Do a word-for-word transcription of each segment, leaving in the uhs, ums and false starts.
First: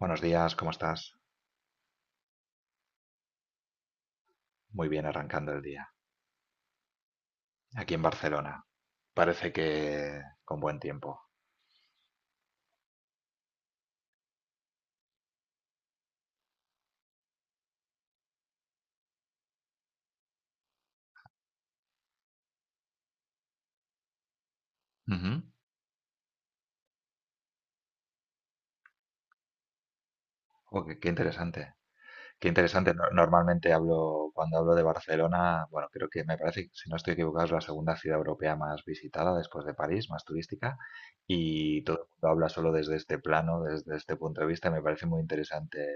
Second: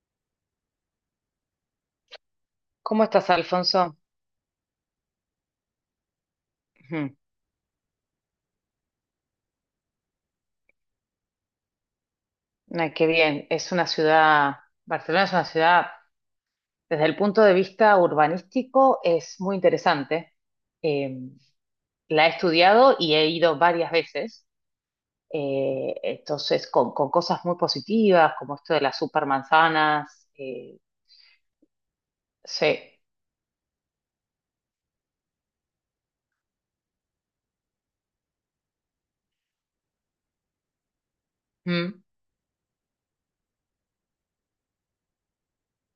Buenos días, ¿cómo estás? ¿Cómo estás, Alfonso? Muy bien arrancando el día. Ujú. Aquí en Barcelona. Parece que con buen tiempo. Ay, qué bien. Es una ciudad, Barcelona es una ciudad, desde el punto de vista urbanístico, es muy interesante. Eh, la he estudiado y he ido varias veces. Ujú. Eh, entonces, con, con cosas muy positivas, como esto de las supermanzanas. eh, Oh, qué, qué interesante. Qué interesante. Sí. No- normalmente hablo, cuando hablo de Barcelona, bueno, creo que me parece que, si no estoy equivocado, es la segunda ciudad europea más visitada después de París, más turística. Y todo Mm. el mundo habla solo desde este plano, desde este punto de vista. y Me parece muy interesante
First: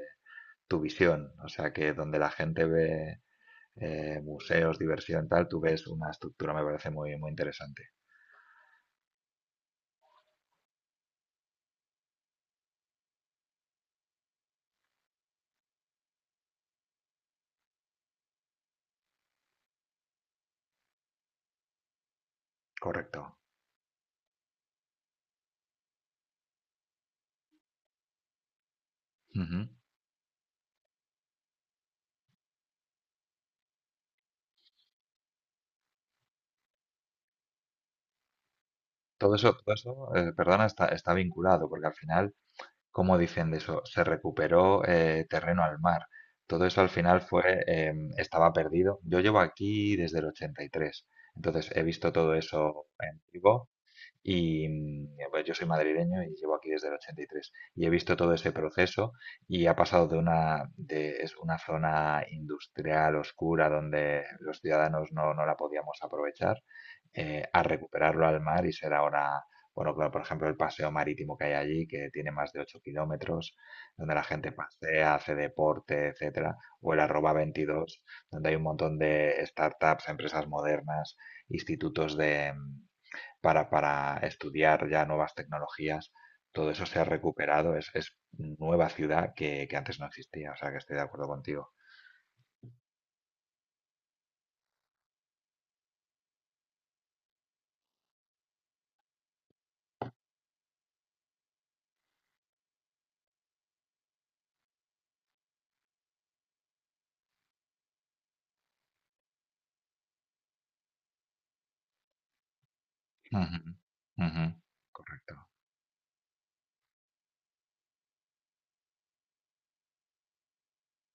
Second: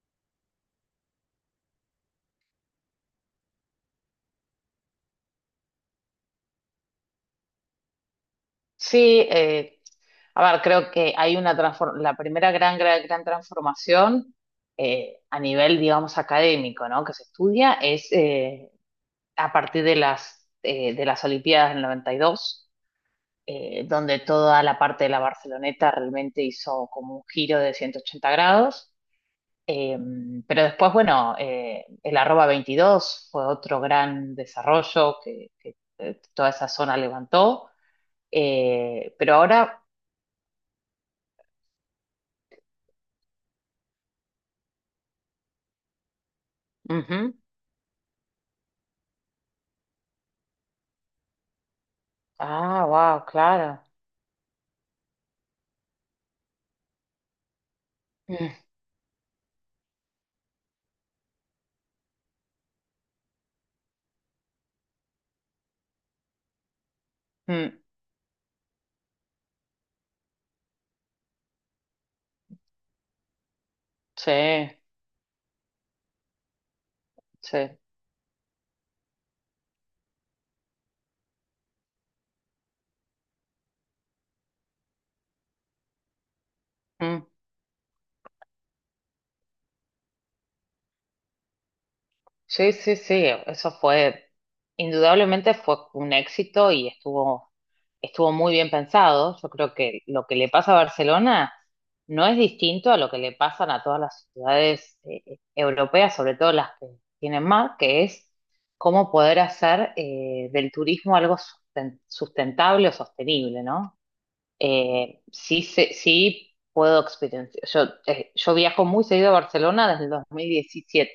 tu visión. O sea, que donde la gente ve eh, museos, diversión, tal, tú ves una estructura, me parece muy, muy interesante. Sí, eh, a ver, creo que hay una transfor- la primera gran, gran, gran transformación eh, a nivel, digamos, académico, ¿no? Que se estudia es eh, a partir de las, eh, de las Olimpiadas del noventa y dos, Correcto. eh, donde toda la parte de la Barceloneta realmente hizo como un giro de ciento ochenta grados. Ujú. Eh, pero después, bueno, eh, el arroba veintidós fue otro gran desarrollo que, que, eh, toda esa zona levantó. Eh, Todo pero eso, todo ahora eso, eh, perdona, está, está vinculado, porque al final, ¿como dicen de eso? Se recuperó eh, terreno al mar. Todo eso al final Ujú. fue, em, estaba perdido. Yo llevo aquí desde el ochenta y tres, entonces he visto todo eso Ah, wow, en vivo. claro. Y mm, pues yo soy madrileño y llevo aquí desde el ochenta y tres y he visto todo ese Mm, proceso, y ha pasado de una, de, es una zona industrial oscura donde los ciudadanos no, no la podíamos aprovechar, eh, a mm, recuperarlo al mar y ser ahora, bueno, claro, por ejemplo, el paseo marítimo que hay allí, que tiene más de ocho kilómetros, donde la sí, gente pasea, hace deporte, etcétera, o el arroba sí. veintidós, donde hay un montón de startups, empresas modernas, institutos de, mm, para, para estudiar ya nuevas tecnologías. Todo eso se ha Mm. recuperado, es, es nueva ciudad que, que antes no existía, o sea que estoy de acuerdo contigo. Sí, sí, sí. Eso fue, Indudablemente fue un éxito y estuvo, estuvo muy bien pensado. Yo creo que lo que le pasa a Barcelona no es distinto a lo que le pasan a todas las ciudades eh, europeas, sobre todo las que tienen mar, que es cómo poder hacer eh, del turismo algo susten- sustentable o Ujú, sostenible, ¿no? ujú. Eh, Correcto. Sí, sé- sí puedo experienciar. Yo, eh, yo viajo muy seguido a Barcelona desde el dos mil diecisiete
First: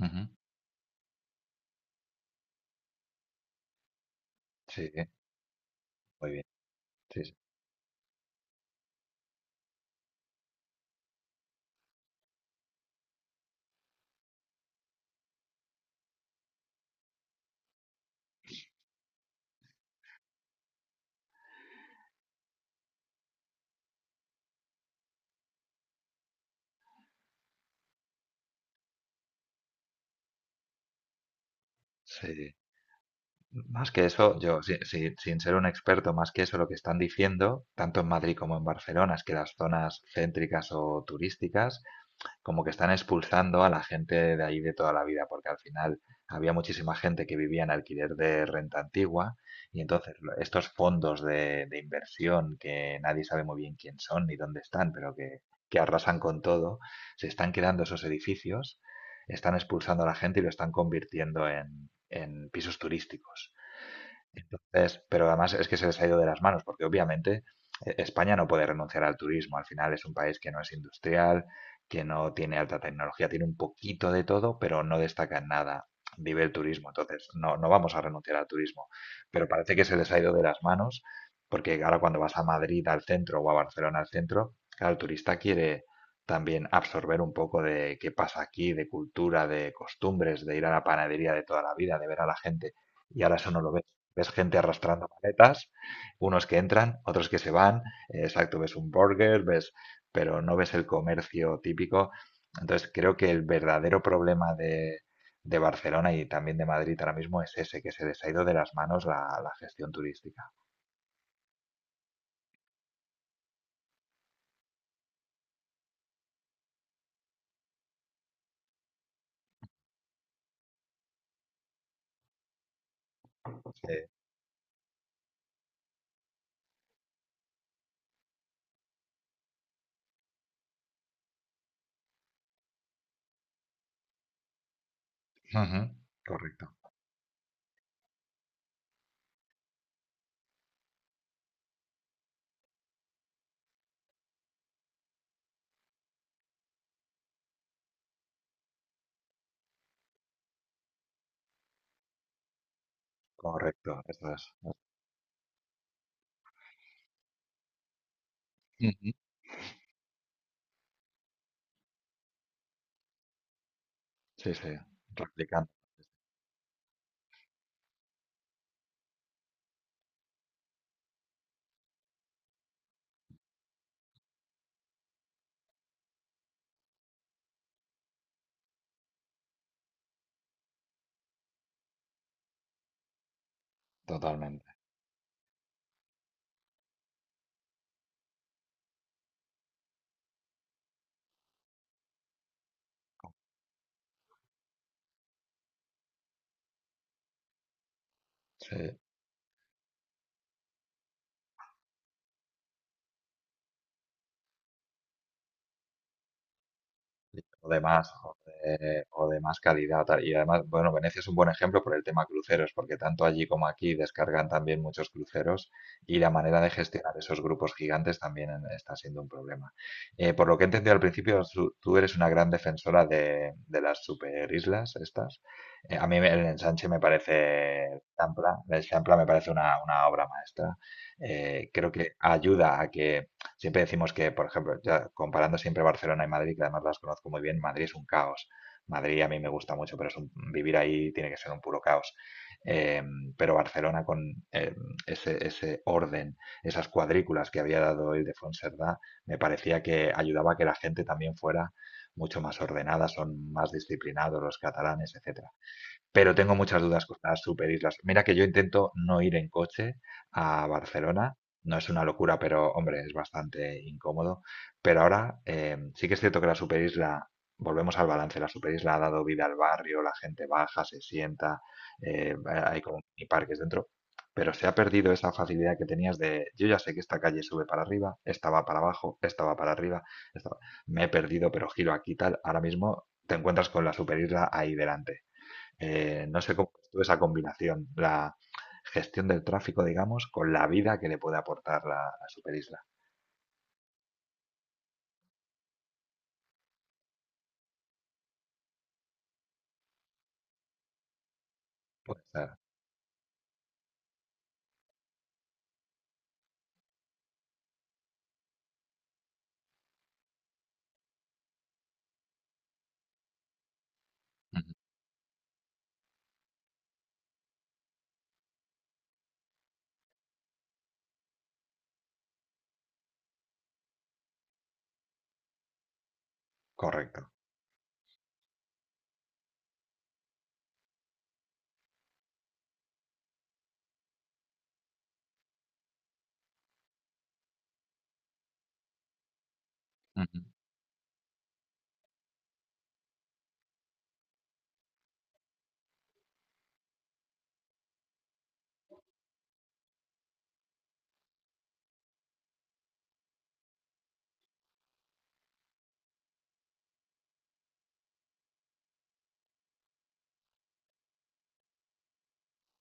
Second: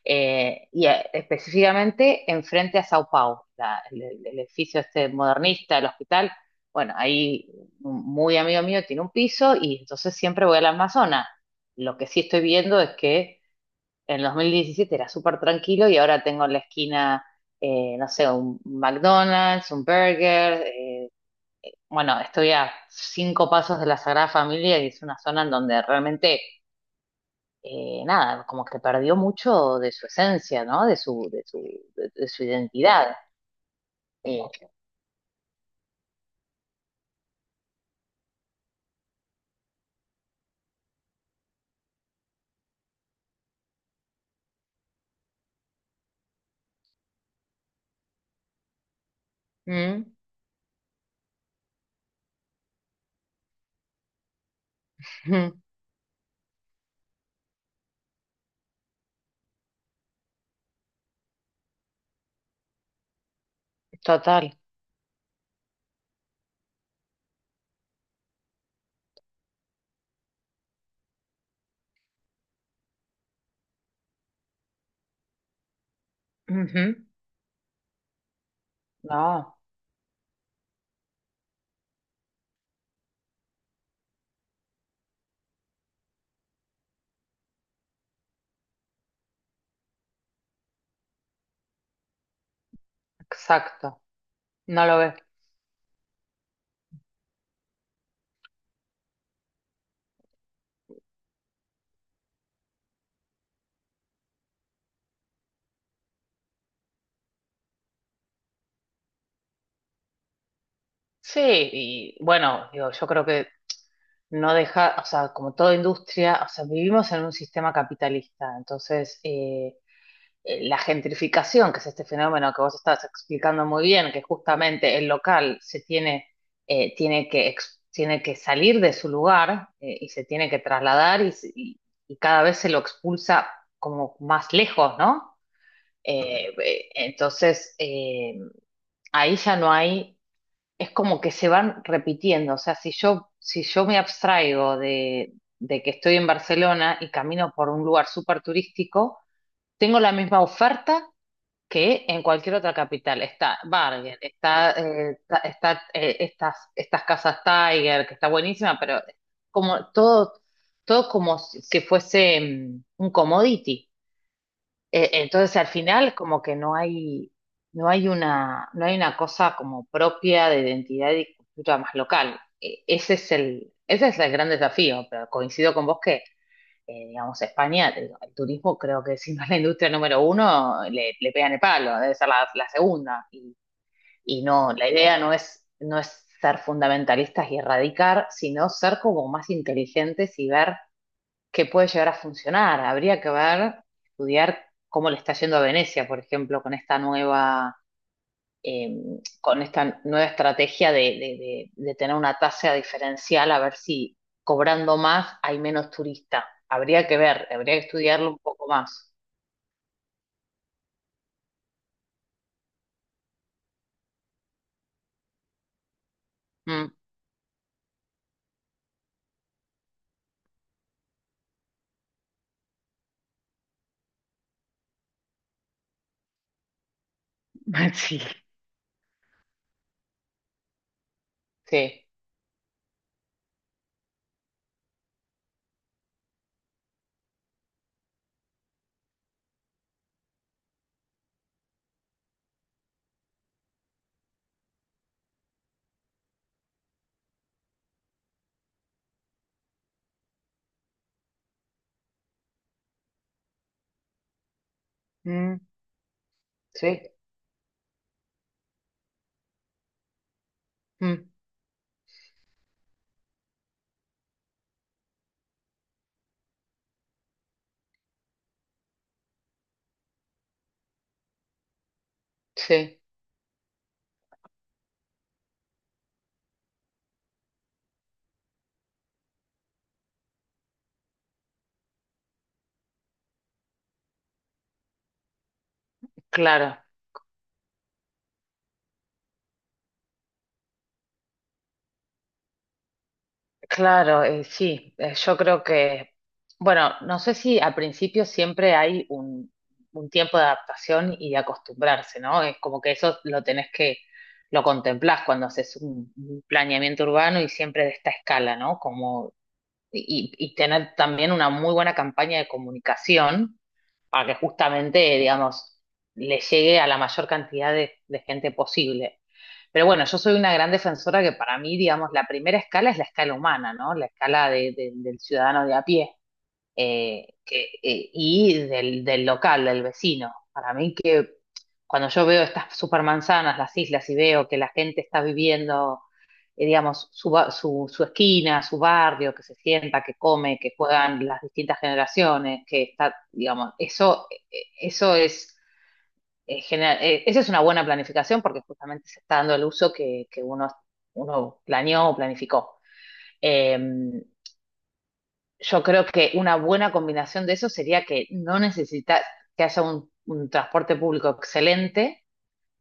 Ujú. eh, y eh, específicamente enfrente a Sao Paulo, la- el, el- el edificio Sí, este modernista, el muy hospital. bien. Bueno, Sí, ahí un muy amigo mío tiene un piso y entonces siempre voy al Amazonas. Lo que sí estoy viendo es que en dos mil diecisiete era súper tranquilo y ahora tengo en la esquina, eh, no sé, un McDonald's, un burger. Eh, bueno, estoy a cinco pasos de la Sagrada Familia y es una zona en donde realmente, eh, nada, como que perdió mucho de su esencia, ¿no? De su, de su, de, sí. de su Sí. identidad. Más que eso, yo, Eh, si- si- sin ser un experto, más que eso, lo que están diciendo, tanto en Madrid como en Barcelona, es que las zonas céntricas o turísticas como que están expulsando a la gente de ahí de toda la vida, porque al final había muchísima gente que vivía en alquiler de renta antigua, y mm, entonces lo- estos fondos de, de inversión, que nadie sabe muy bien quién son ni dónde están, pero que, mm, que arrasan con todo, se están quedando esos edificios, están expulsando a la gente y lo están convirtiendo en, en pisos turísticos. total. Entonces, pero además es que se les ha ido de las manos, porque obviamente eh, España no puede renunciar al turismo. Al final es un país que no es industrial, que no tiene alta tecnología, tiene un poquito de todo, pero no destaca en nada. Vive el turismo, Ujú. entonces no, no vamos a renunciar al turismo. Pero No, parece que se les ha ido de las manos, porque ahora cuando vas a Madrid al centro o a Barcelona al centro, claro, el turista quiere también absorber un poco de qué pasa aquí, de cultura, de costumbres, de ir a la panadería de toda la vida, de ver a la gente. Y ahora eso no lo ve. exacto. Ves gente No lo arrastrando ves. maletas, unos que entran, otros que se van, eh, exacto, ves un burger, ves, pero no ves el comercio típico. Entonces creo que el verdadero problema de, de Barcelona y también de Madrid ahora mismo es ese, que se les ha ido de las manos la, la gestión turística. Sí, y bueno, digo, yo creo que no deja, o sea, como toda industria, o sea, vivimos en un sistema capitalista, entonces, eh, eh, la gentrificación, que es este fenómeno que vos estás explicando muy Sí. bien, que justamente el local se tiene, eh, tiene que, ex- tiene que salir de su lugar eh, y se tiene que trasladar y, se- y- y- cada vez se lo expulsa como más lejos, ¿no? Ujú. Eh, Correcto, eh, entonces, eh, ahí ya no hay, es como que se van repitiendo, o sea, si yo, si yo me abstraigo de, de que estoy en Barcelona y camino por un lugar súper turístico, tengo la misma oferta que en cualquier otra capital. Está correcto, Bargain, eso es. está, eh, ta- está, eh, estas, estas casas Tiger, que está buenísima, pero Ujú. como todo, todo como si si fuese mm, un commodity. Sí, sí, Eh, entonces al replicando final como que no hay, no hay una, no hay una cosa como propia de identidad y cultura más local. Eh, Ese es el, ese es el gran desafío, pero coincido con vos eh, digamos, España, te digo, el turismo creo que si no es la industria número uno, le, le pegan el palo, debe ser la, la segunda. Y, y no, totalmente. la idea no es, no es ser fundamentalistas y erradicar, sino ser como más inteligentes y ver qué puede llegar a funcionar. Habría que ver, estudiar cómo le está yendo a Venecia, por ejemplo, con esta nueva eh, Sí. con esta nueva estrategia de, de- de- de tener una tasa diferencial, a ver si cobrando más hay menos turistas. Habría que ver, O habría de que más, estudiarlo o un poco de, más. o de más calidad. Tal. Y además, bueno, Venecia es un buen ejemplo por el tema cruceros, porque tanto allí como aquí descargan también muchos cruceros, y la manera de Mm, gestionar esos grupos gigantes también en- está siendo un problema. Eh, por lo que he entendido al principio, su- tú eres una gran defensora de, de las superislas estas. Eh, a mí me- el ensanche me parece, sí, Champla, el Champla me parece una, una obra maestra. Eh, creo sí, que ayuda a que. Siempre decimos que, por ejemplo, ya comparando siempre Barcelona y Madrid, que además las conozco muy bien, Madrid es un caos. Madrid a mí me gusta mucho, pero es un- vivir ahí tiene que ser un puro caos. Eh, pero Barcelona con eh, ese, ese orden, esas cuadrículas que había dado Ildefonso Cerdá, me parecía que ayudaba a que la gente también fuera mucho más ordenada, son más disciplinados los catalanes, etcétera. mm, Pero tengo muchas dudas sí, con las superislas. Mira que yo intento no ir en coche a mm, Barcelona. No es una locura, pero hombre, es bastante incómodo. Pero ahora eh, sí que es cierto que la superisla, volvemos al balance, la superisla ha dado vida al barrio, la gente baja, se sienta, eh, hay como sí, mini parques dentro. Pero se ha perdido esa facilidad que tenías de, yo ya sé que esta calle sube para arriba, esta va para abajo, esta va para arriba, esta va- me he perdido, pero giro aquí tal. Ahora mismo te encuentras con la superisla ahí delante. Eh, no sé cómo claro. ves tú esa combinación, la gestión del tráfico, digamos, con la vida que le puede aportar la, la superisla. Claro, eh, sí, eh, yo creo que, bueno, no sé si al principio siempre hay un, un tiempo de adaptación y de acostumbrarse, Puede ¿no? Es ser. como que eso lo tenés que, lo contemplás cuando haces un, un planeamiento urbano y siempre de esta escala, ¿no? Como, y, y tener también una muy buena campaña de comunicación para que Ujú. justamente, digamos, le llegue a la mayor cantidad de de gente posible. Pero bueno, yo soy una gran defensora que para mí, digamos, la primera escala es la escala humana, ¿no? La escala de- de- del ciudadano de a pie eh, Correcto. que, eh, y del, del local, del vecino. Para mí que cuando yo veo estas supermanzanas, las islas, y veo que la gente está viviendo, eh, digamos, su, ba- su, su esquina, su barrio, que se sienta, que Ujú. come, que juegan las distintas generaciones, que está, digamos, eso, eh, eso es eh, genera- eh, esa es una buena planificación porque justamente se está dando el uso que, que uno, uno planeó o planificó. Eh, yo creo que una buena combinación de eso sería que no necesitas que haya un, un transporte público excelente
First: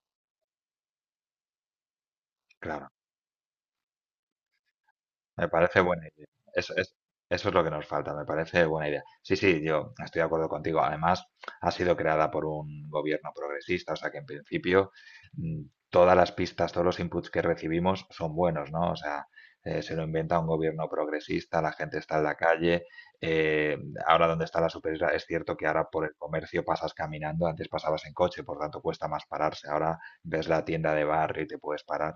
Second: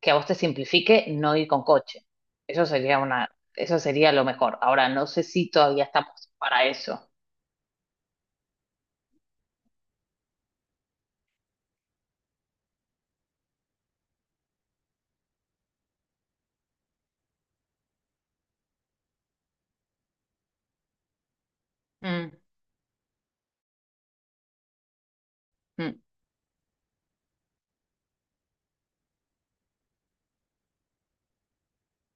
que a vos te simplifique no ir con coche. Eso Claro. sería una, eso sería lo mejor. Ahora, no sé Me si parece todavía buena idea. estamos para Eso es, eso. eso es lo que nos falta, me parece buena idea. Sí, sí, yo estoy de acuerdo contigo. Además, ha sido creada por un gobierno progresista, o sea que en principio mm, todas las pistas, todos los inputs que recibimos son buenos, ¿no? O sea, eh, se lo inventa un gobierno progresista, la gente está en la Mm, calle. eh, Ahora donde está la superioridad, es cierto que ahora mm. por el comercio pasas caminando, antes pasabas en coche, por tanto cuesta más pararse. Ahora ves la tienda de barrio y te puedes parar.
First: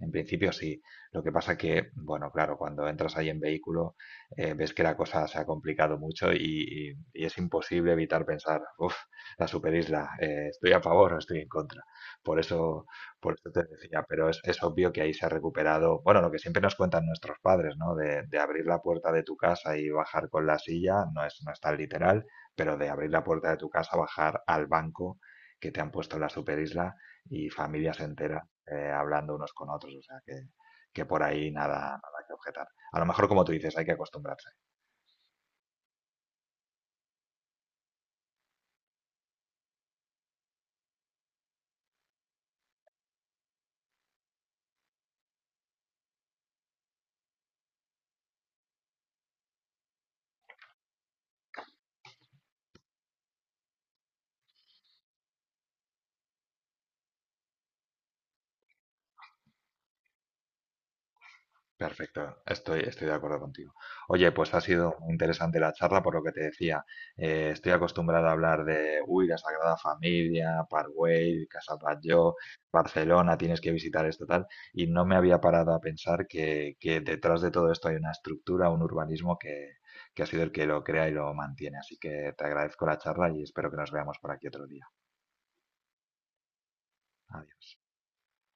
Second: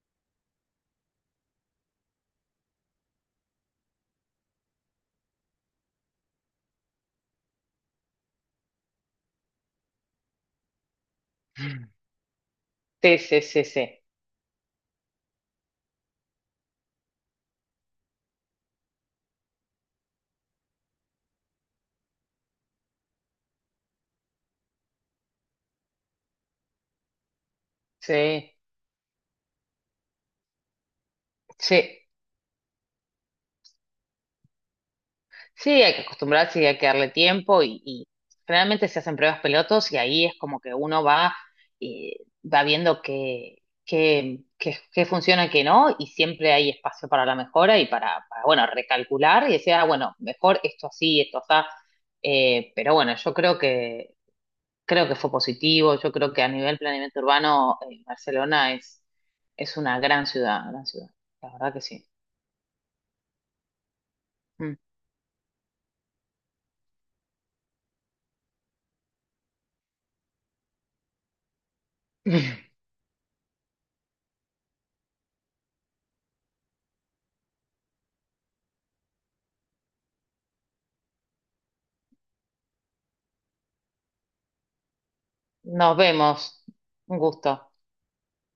En principio sí. Lo que pasa que, bueno, claro, cuando entras ahí en vehículo, eh, ves que la cosa se ha complicado mucho, y, y- y es imposible evitar pensar, uff, la superisla, eh, estoy a favor o estoy en contra. Por eso, Sí, por sí, eso te sí, sí. decía, pero es, es obvio que ahí se ha recuperado, bueno, lo que siempre nos cuentan nuestros padres, ¿no? De, de abrir la puerta de tu casa y bajar con la silla, no es, no es tan literal, pero de abrir la puerta de tu casa, bajar al banco que te han puesto en la superisla, y familias enteras Sí, eh, hablando unos con otros. O sea que que por ahí nada, sí. nada que objetar. A lo mejor, como tú dices, hay que acostumbrarse. Sí, hay que acostumbrarse y hay que darle tiempo y, y generalmente se hacen pruebas pilotos y ahí es como que uno va, eh, va viendo qué qué qué- qué funciona y qué no y siempre hay espacio para la mejora y para, para, bueno, recalcular y decir, ah, bueno, mejor esto así, esto así. Eh, pero bueno, yo creo que, creo que fue positivo, yo creo que a nivel planeamiento urbano, eh, Barcelona es, es una gran ciudad, gran ciudad, la verdad que sí. Perfecto, estoy, estoy de acuerdo contigo. Oye, pues ha Mm. sido muy interesante la charla, por lo que te decía. Eh, estoy acostumbrado a hablar de, uy, la Sagrada Familia, Parkway, Casa Batlló, Barcelona, tienes que visitar esto, tal. Y no me había parado a pensar que, que detrás de todo esto hay una estructura, un urbanismo que, que ha sido el que lo crea y lo mantiene. Así que te agradezco la charla y espero que nos veamos por aquí otro día. Nos vemos, un Adiós. gusto.